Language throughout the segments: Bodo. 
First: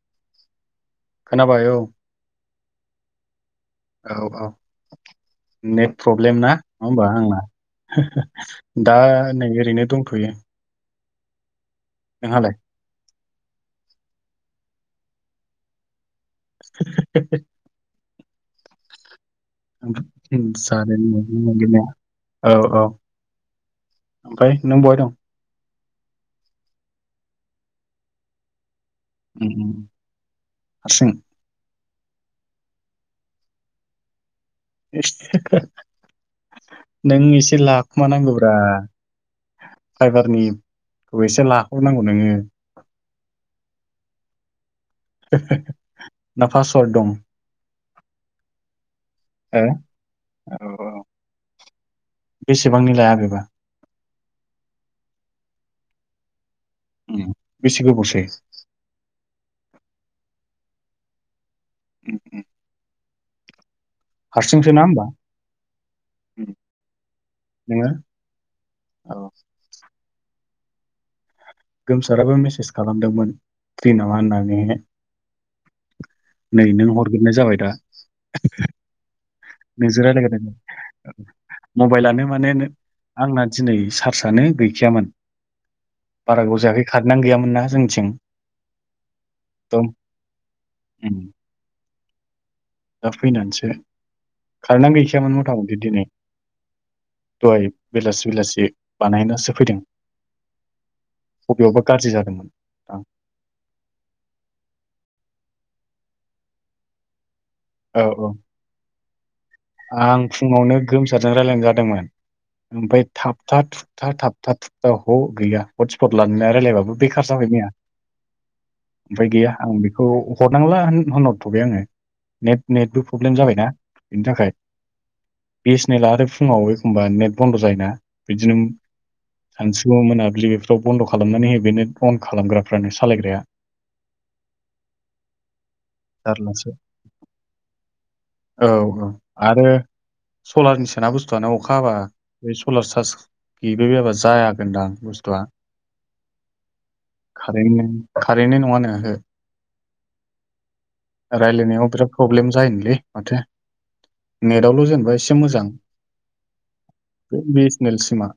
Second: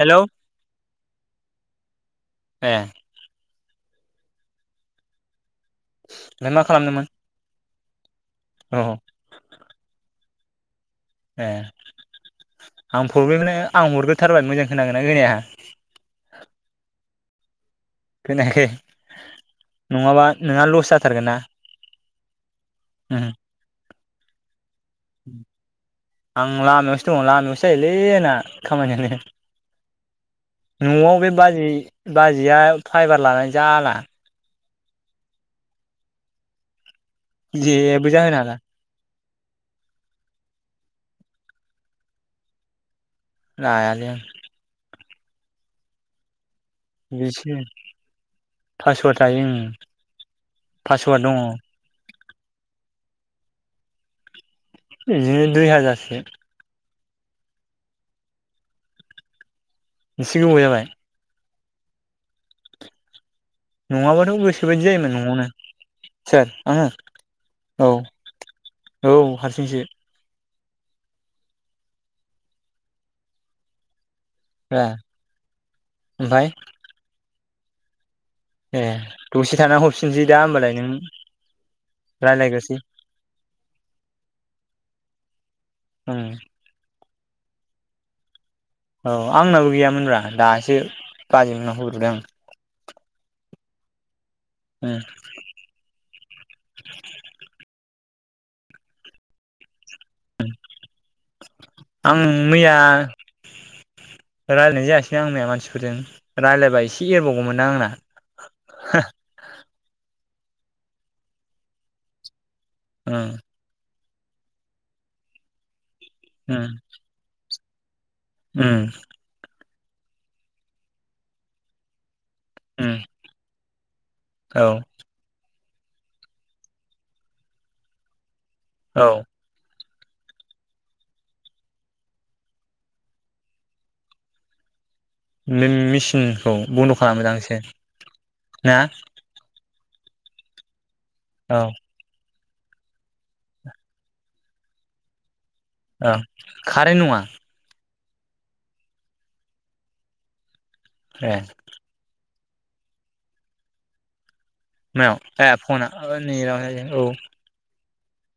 हेलौ खोनाबाय औ ए औ औ नेट प्रब्लेम नों ना मा नङा खालामदोंमोन होमबा आंना औ दा नै ओरैनो दंथ'यो ए नोंहालाय बेजोंनो आं हरग्रोथारबाय मोजां खोनागोना खोनाया [inaudible] खोनायाखै नङाबा नोंहा लस जाथारगोन ना जादोंनो औ औ उमहो ओमफ्राय नों बहानि? आं लामायावसो दङ लामायावसो जाहोलै जोंना खामानियानो उम, उम, हारसिं न'आव बे बाजै बाजैया फाइबार लानानै जाला नों एसे लाखुमा जेबो जाहोनो हाला नांगौब्रा फाइबारनिखौ एसे लाहरनांगौ नोङो लायालै आं [unintelligible] दं बिसो पासवार्ड थायो उम हो औ औ पासवार्ड दङ। बेसेबांनि लाया बेबा बिदिनो दुइ हाजारसो बेसे गोबावसै? एसे गोबाव जाबाय। [unintelligible] नङाबाथ' हारसिंसो ना गोसोबायदि होमबा जायोमोन न'आवनो उम, सोर आङो नोङो औ औ हारसिंससो गोमसाराबो मेसेज खालामदोंमोन फ्रि मा होनना बुंनो ए ओमफ्राय नै नों हरगोरनाय जाबाय दा एह नोंजो रायलायग्रोदों मबाइलानो माने रायज्लायग्रोसै आंना दिनै सार्सआानो गैखायामोन ओं बारा गोाव जायाखै खार नानो गैयामोन ना जोंनिथिं औ आंनाबो एकदम गैया मोनब्रा दासो उम, बाजै मोननाव होब्रबदों आं दा फैनानैसो आं खारेनानै गैसामोन मथा मथि दिनै दहाय बेलासि बेलासि बानायनासो फैदों। बबेयावबा गाज्रि आं जादोंमोन मैया दां। रायलायनाय जायासै बे आंनिया मानसिफोरजों रायलायबा एसे एरबावगौमोनदां आंना औ औ आं फुङावनो गोमसारजों रायलायनाय जादोंमोन ओमफ्राय ओं थाबथा थुब था थाबथा थुबथा ह गैया हटस्पट लानानै उम रायलायबाबो बेखार जाबाय मैया। उम ओमफाय गैया आं बेखौ हरनांला होनहरथ'बाय आङो नेट उम नेटबो प्रब्लेम जाबायना बेनि थाखाय औ बि सेनेलआ आरो फुङाव एखमबा नेट बन्द' जायोना बिदिनो औ सानसु मोनाब्लि बेफोराव बन्द' खालामनानै हो बेनो अन खालामग्राफ्रानो सालायग्राया नों मेचिनखौ जारलासो बन्द' खालामो दां एसे औ औ आरो सलारनि सोना बुस्थुआनो औ अखा हाबा बे सलार चार्ज गैबायबायाबा जागोनदां बुस्थुआ ओ खारेथ नङा खारेथनि नङा नो ओहो ए रायलायनायाव बिराद प्रब्लेम जायोनोलै माथो नेटआवल' जेनेबा मायाव एसे ए मोजां फना नेटाव औ बे निल सिमा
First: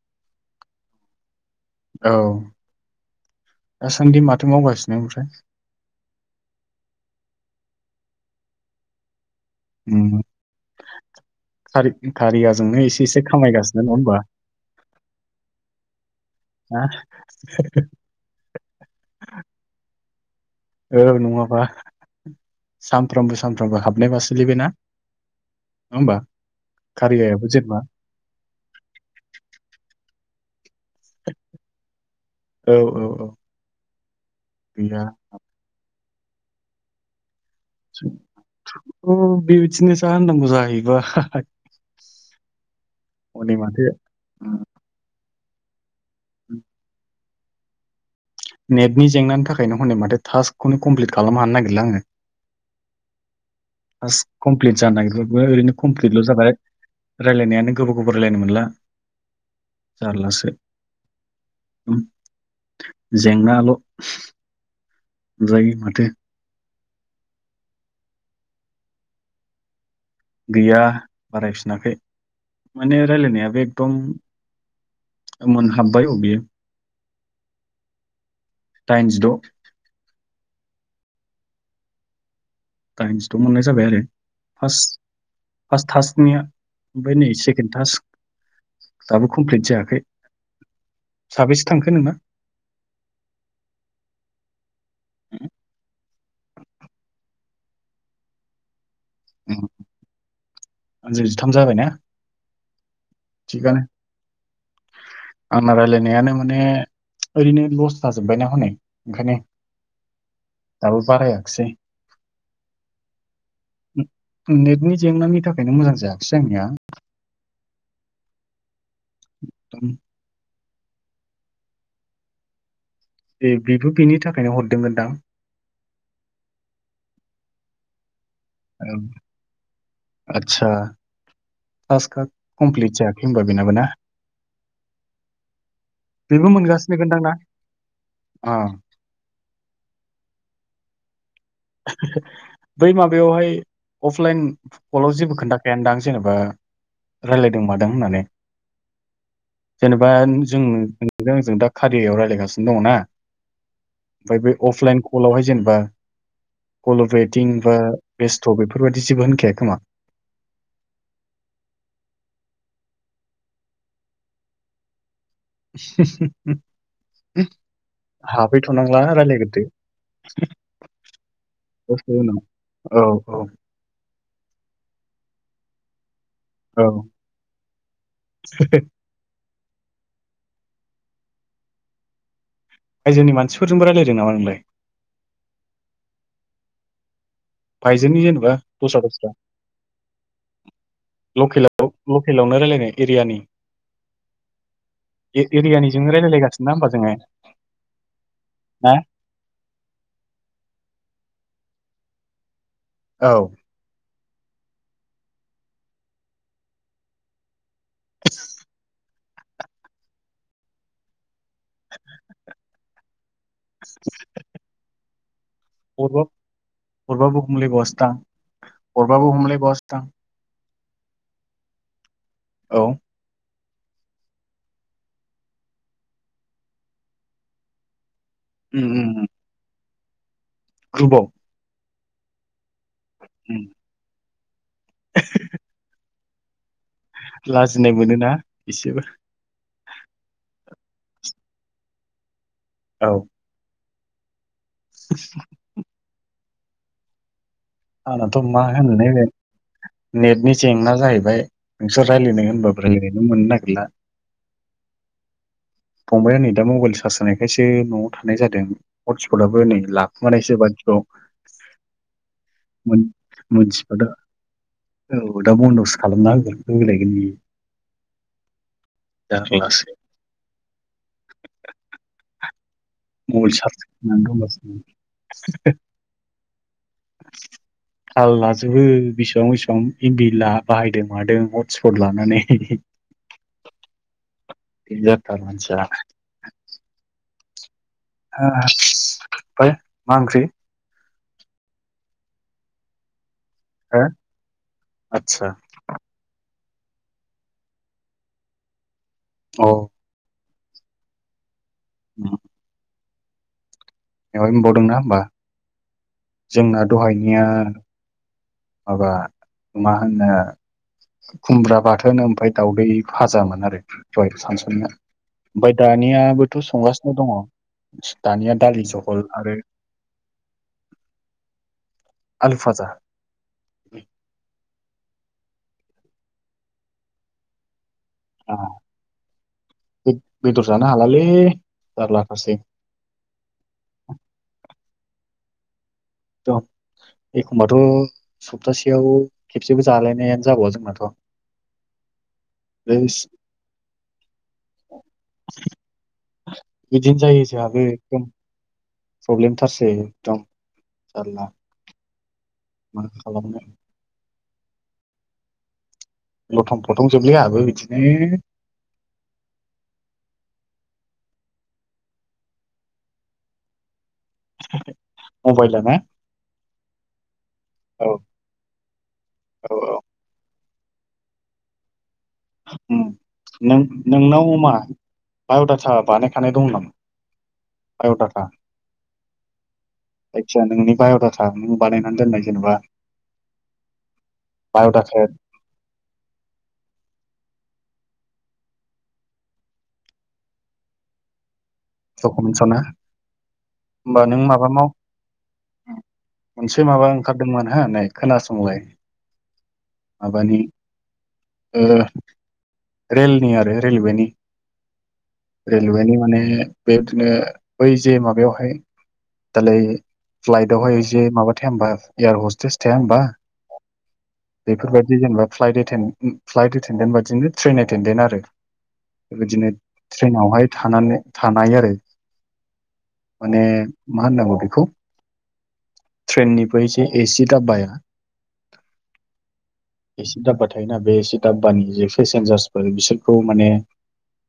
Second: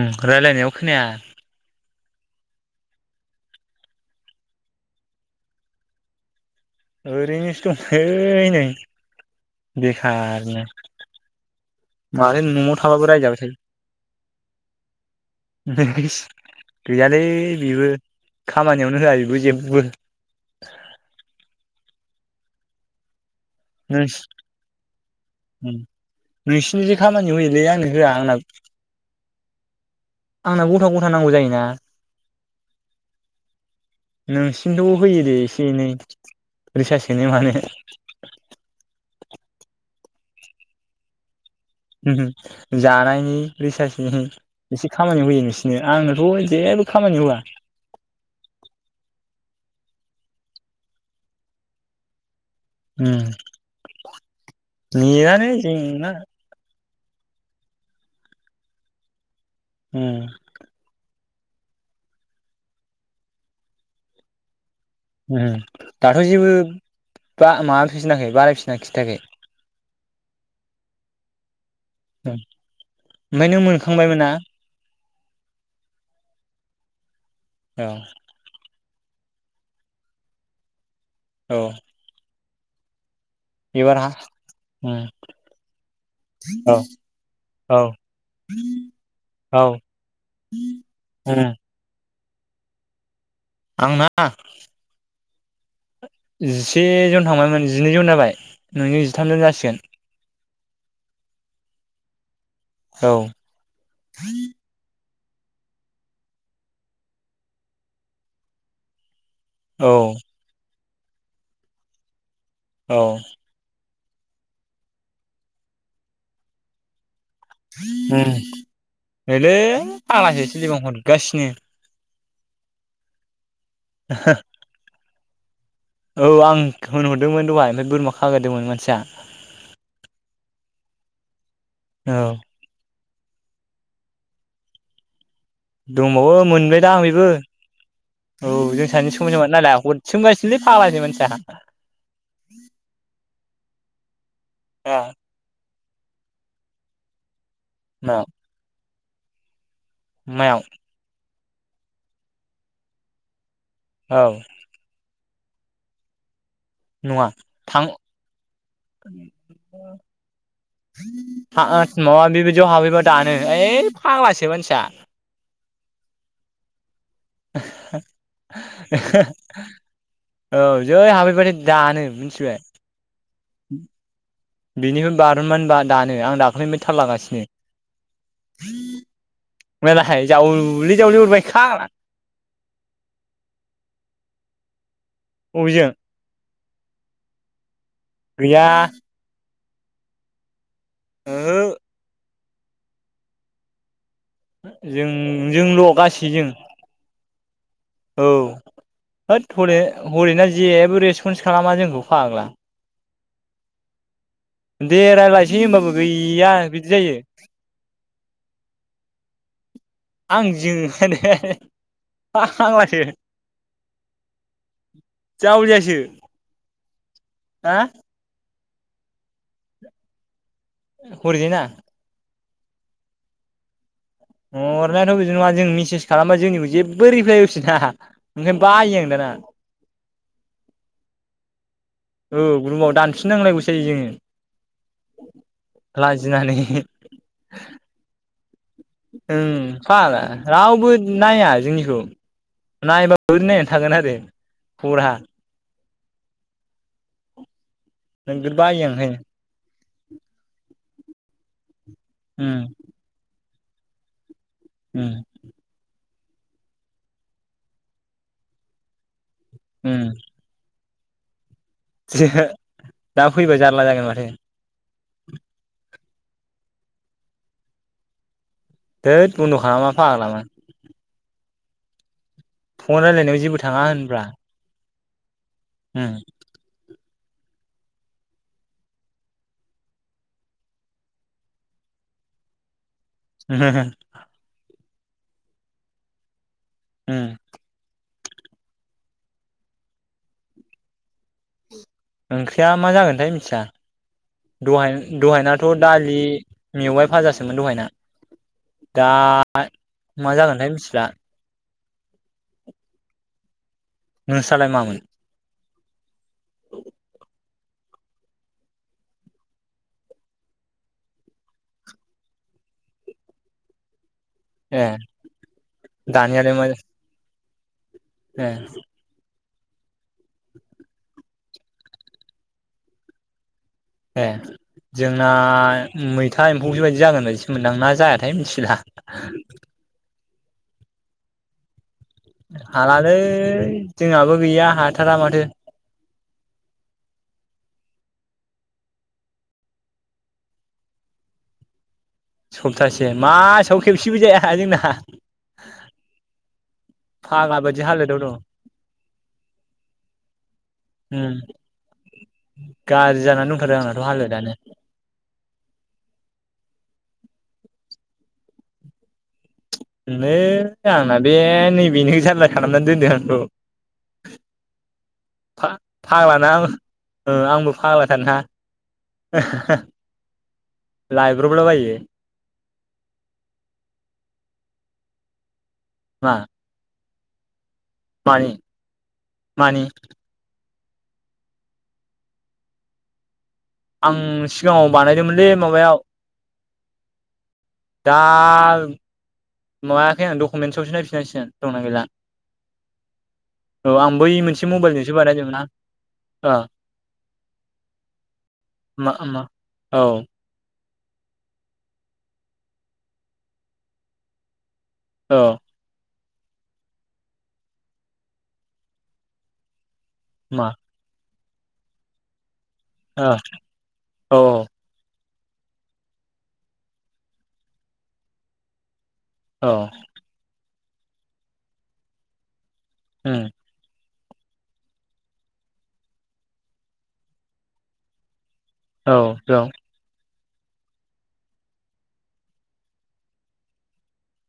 उम रायलायनायाव खोनाया औ दासान्दि माथो मावगासिनो ओमफ्राय? ओरैनोसो दं ओइ नै बेखारनो खारि माथो न'आव खारियाजोंनो थाबाबो एसे एसे रायजाबाय थायो खामायगासिनो नङा होमबा? ना गैयालै बेबो खामानियावनो होआ बेबो जेबो। औ नङाबा सामफ्रामबो सामफ्रामबो हाबनाय बा सोलैना? नोंसिनि जों खामानि होयोलै जेनेबा आंनो होआ आंना [inaudible] आंना ग'था ग'था नांगौ जायोना। औ औ औ नोंसिनथ' गैया होयो दे एसे एनै रिसास सोनो मानो। [inaudible] अ' बेबिदिनो जा होननांगौ जाहैबाय। जानायनि माथो रिसारसनि एसे खामानि होयो नोंसिनो। आंनो थ' जेबो खामानिआव होआ। नेटनि जेंनानि थाखायनो हनै माथो टास्कखौनो कमप्लिट खालामनो हानो नागिरला आङो। टास कमप्लिट जानोगिरबाबो नेटानो ओरैनो जेंना कमप्लिटल' जाबाय। रायलायनायानो गोबाव गोबाव रायलायनो मोनला जारलासो। जेंनाल' उम नुजायो माथो दाथ' जेबो बा माफिनाखै बारायफिननाय खिथायाखै? गैया बारायफिनाखै माने ओमफ्राय नों रायलायनायाबो मोनखांबायमोन ना एकदम मोनहाबबाय अ' बेयो। औ दाइनजिद' औ गांसेथ' मोननाय जाबाय आरो एबार फास। फास टासनिया औ ओमफाय नै सेकेनड औ टास। दाबो कमप्लिट औ जायाखै साबेसे थांखो नोंना? आं ना? उम जिसे जन थांबायमोन जिनैजन जाबाय नोंनि जिथामजन जासिगोन। आंजों जिथाम जाबाय ना? औ आंना रायलायनायानो माने ओरैनो लस जाजोबबायना हनै ओंखायनो औ दाबो बाराया खिसै। औ नेटनि जेंनानि थाखायनो मोजां जायाखिसै आंनिया। उम नैलै फाग्लासो सोलिबा हरगासिनो। दे बेथ' बिनि थाखायनो हरदों मोनदां? औ आं होनहरदोंमोन दहाय ओमफाय बोरमा खाग्रोदोंमोन मानसिया। औ आदसा औ टास्कआ कमप्लिट जायाखै होमबा बेनाबो ना? दंबावो बेबो मोनबायदां मोनगासिनो खोन्दां बेबो। ना अ औ जों सानै जों समान समान नालाया हरसोम गासिनोलै फाग्लासो मानसिया। बै माबायावहाय अफलाइन कलाव जेबो खोन्थाखायानो दां जेनेबा रायलाय दों मादों होननानै। मायाव जेनेबा जों मायाव नोंजों आंजों दा कारियायाव रायलायगासिनो दङना? औ ओमफाय बे अफलाइन कलावहाय जेनेबा कलबेटिं बा बेस्थ' बेफोर हा आथ माबा बेबायदियाव हाबहैबा दानो। ओइ फाग्लासो मानसिया। हाबहैथ'नांला रायलायग्रोदो। औ जै हाबहै बाथाय दानो दसे उनाव मिनथिबाय। औ औ बिनिफ्राय बार'न मान बा दा ए आं दाख्लैनिफ्राय औ थाललागासिनो। मलाहाय जावलि जावलि हर आयजोनि मानसिफोरजोंबो रायलायदों नामा नोंलाय बबेजों फाइजोनि जेनेबा गैया [unintelligible] ओहो लकेलाव-लकेलावनो रायलायनाय एरियानि जों जोंल' ए-एरियानिजोंनो गासैजों रायलायलायगासिनो ना होमबा जोङो [unintelligible] खालामा जोंखौ [unintelligible] औ दे रायलायसै होमबाबो गैया बिदि जायो [inaudible] आं [inaudible] [inaudible] जावलियासो अरबा अरबाबु हमलाय हा बावासो दां अरबाबु हमलाय बावासोदां हरैजायना औ [unintelligible] बेदि नङा जों मिसेज खालामबा जोंनिखौ जेबो रिप्लाय होफिना [unintelligible] बायो आं दाना ग्रुुबाव ओ रुमाव दानफिननांलायगौ [unintelligible] लाजिनानै लाजिनाय मोनोना एसेबो [unintelligible] बो नाया जोंनिखौ औ [unintelligible] आंनाथ' नोगोद मा बायो आं ओंखायनो होननो नेटनि जेंना जाहैबाय नोंसोर रायलायनो उम होनबाबो रायलायनोनो मोननो नागिरला उम फंबाया नै दा मबाइल चार्ज जानायखासो न'आव थानाय जादों [unintelligible] फदाबो नै उम लाखुमानायसो [unintelligible] [unintelligible] औ दा फैबा जारला जागोन माथो दा बन्द'सो खालामना होगोन होलायगोन बि [unintelligible] फन [unintelligible] रायलायनायाव थाल जेबो थाङा होनब्रा उम लाजोबो बेसेबां बेसेबां इमबिला बाहायदों मादों हट स्पट लानानै [inaudible] [unintelligible] [unintelligible] [unintelligible] फाय मा ओंख्रि ओंख्रिया मा जागोनथाय मिथिया हो आदसा दहाय-दहायनाथ' दालि मेवाय भाजासोमोन दहायना दा अ मा जागोनथाय मिथिला मेवाय नोंस्रालाय मोबावदोंना मामोन होमबा जोंना दहायनिया माबा मा होनो खुमब्रा बाथोन ओमफाय दावदै फाजामोन आरो दहाय ए सानसुनिया ओमफाय दानियालाय दानियाबोथ' मा संगासिनो दङ ए दानिया दालि जहल आरो आलु फाजा ए जोंना मैथा एम्फौ बेबायदि जागोन बायदिसो मोनदो आं ना जायाथाय मिथिला बेदर जानो हालालै जारलाथारसै हालालै जोंहाबो गैया हाथारा माथो द एखमबाथ' सप्तासेयाव खेबसेबो जालायनायानो जाबावा जोंनाथ' [inaudible] सप्तासे मासाव खेबसेबो जाया जोंना बिदिनो जायो फाग्ला बायदि जोंहाबो हालोदाव एखदम दं प्रब्लेमथारसै एकदम उम जारला मा गाज्रि जानानै खालामनो दंथारो आंनाथ' हालोदानो लथं फथं जोबलै आंहाबो बिदिनो नै आंना बे नैबेनो जारला खालामनानै दोनदो आंखौ। आ फा-फाग्लानां ओ आंबो औ फाग्लाथार ना औ [unintelligible] औ लाइब्रब ला बायो नों नोंनाव मा बाय'डाथा मा बानायखानाय दं नामा? बाय'डाटा मानि मानि जायखिजाया नोंनि बाय'डाथा नों बानायनानै दोननाय जेनेबा आं सिगाङाव बाय'डाटाया बानायदोंमोनलै माबायाव दा माबायाखै आं डकुमेन्टसावसो नायफिननांसिगोन। दंना गैला डक'मेन्टसाव ना औ आं होमबा बै नों मोनसे माबा माव मबाइलजोंसो बानायदोमोन ना ओ मोनसे माबा ओंखारदोंमोन हो नै खोनासंलाय मा मा औ माबानि ओ रेलनि आरो रेलवेनि। औ रेलवेनि माने बेबायदिनो बै जे माबायावहाय दालाय मा फ्लाइटावहाय जे माबा थाया होनबा एयार हस्टेस थाया होनबा ओ औ बेफोरबायदि जेनेबा फ्लाइट एटेनड एटेनडेन्ट बादिनो ट्रेन एटेडेन्ट आरो बेबायदिनो औ ट्रेनावहाय थानानै थानाय आरो उम माने मा होननांगौ बेखौ ट्रेननिफ्राय जे एसि दाबाया औ जं एसे दाब्बा थायो ना बे एसे दाब्बानि जे पेसेन्जार्सफोर बिसोरखौ माने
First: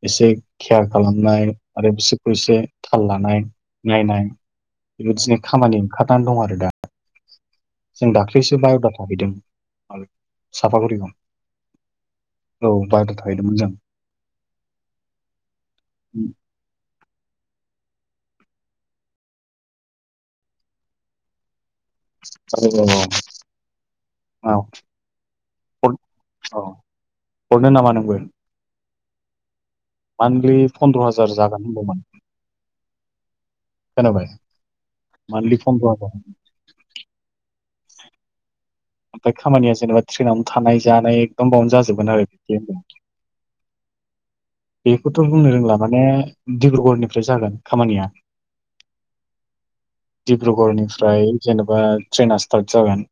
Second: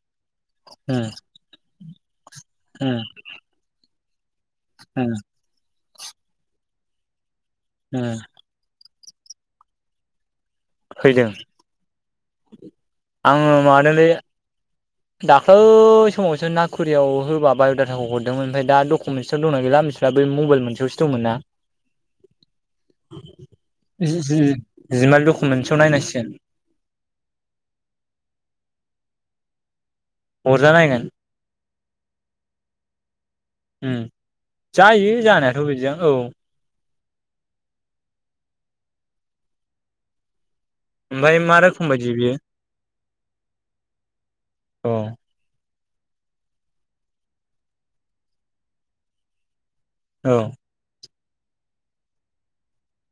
एसे केयार उम खालामनाय आरो बिसोरखौ एसे उम थाल लानाय नायनाय उम बेबायदिनो खामानि ओंखारनानै दं आरो दा। जों उम दाख्लैसो बाय'डाटा हैदों साफागुरियाव औ फैदों दाथ' बाय' डाटा आङो हैदोमोन जों। माबादोंलै दाख्लै समावसो ना पुकुरियाव होबा बाय'डाटाखौ हरदोंमोन ओमफ्राय दाडकुमेन्टसाव दं ना गैला मिथिला। बे मबाइल मोनसेयावसो दंमोन ना। औ औ औ। जि-जि-जिमाल डकुमेन्टसाव नायनांसिगोन। औ हरनो नामा नोंबो मान्थलि हरजा नायगोन पन्द्र' हाजार जागोन होनदोमोन। उम जायो मान्थलि जानायाथ' फन्द्र' बिदिजों हाजार औ। ओमफाय खामानिया जेनेबा ट्रेनावनो थानाय जानाय ओमफ्राय मा एखदमबावनो रोखोम बायदि जाजोबगोन आरो बियो बिदि होनदों। औ बेखौथ' बुंनो रोंला। माने डिब्रुगड़निफ्राय जागोन खामानिया। औ डिब्रुगड़निफ्राय जेनेबा ट्रेना स्टार्ट जागोन।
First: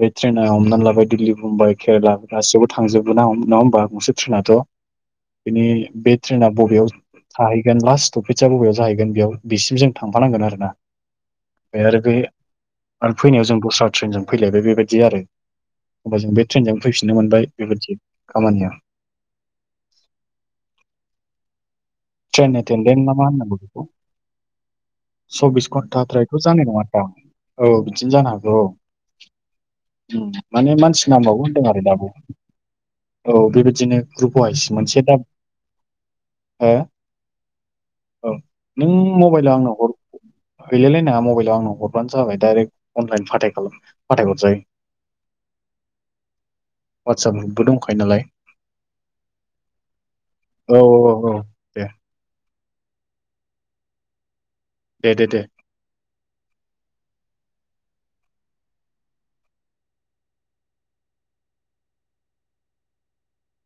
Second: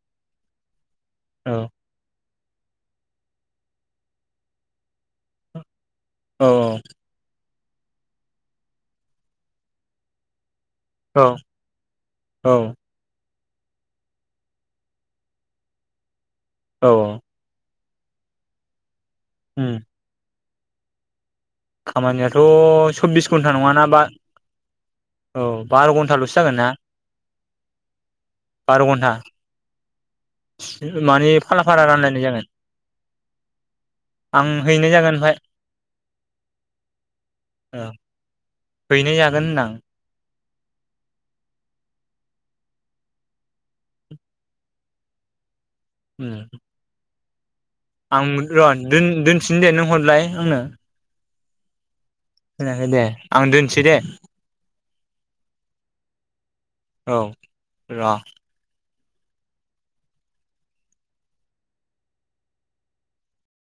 बे ट्रेना हमनानै लाबाय दिल्ली, औ मुमबाइ, केरेला गासैयावबो थांजोबगोना नङा होमबा गंसे ट्रेनाथ'। औ बिनि बे ट्रेना बबेयाव थाहैगोन लास्ट स्टपेजआ बबेयाव जाहैगोन बेयाव बेसिम जों थांफानांगोन आरो ना। औ ए आरो बै औ आरो फैनायाव जों दस्रा ट्रेनजों फैलायबाय बेबायदि आरो होमबा जों बे ट्रेनजों औ फैफिननो मोनबाय बेबायदि खामानिया। उम। खामानियाथ' ट्रेननि तेन्देन ना मा सब्बिस घन्टा होननांगौ नङाना बेखौ बा औ सब्बिस बार' घन्टाल'सो घन्टाद्रायथ' जागोन ना जानाय नङा दां। औ बिदिनो जानो हागौ औ। बार' घन्टा उ माने मानसि माने नामबावगौ फाला होनदों आरो फाला दाबो। रानलायनाय जागोन औ बेबायदिनो ग्रुप आं वाइस हैनाय मोनसे जागोन दा ओमफाय हो। औ ओ नों हैनाय जागोन मबाइलाव होनदां आंनाव हर। हैलाय लायनाडा मबाइलाव आनो हरबानो जाबाय दायरेग अनलाइन फाटाइ खालाम फाथाय हरजायो। [inaudible] ओम आतसा आं मोनर' दोन दोनफिन दे नों हरलाय आंनो। औ औ औ दे होनाखै दे आं दोनसै दे। दे दे दे औ र'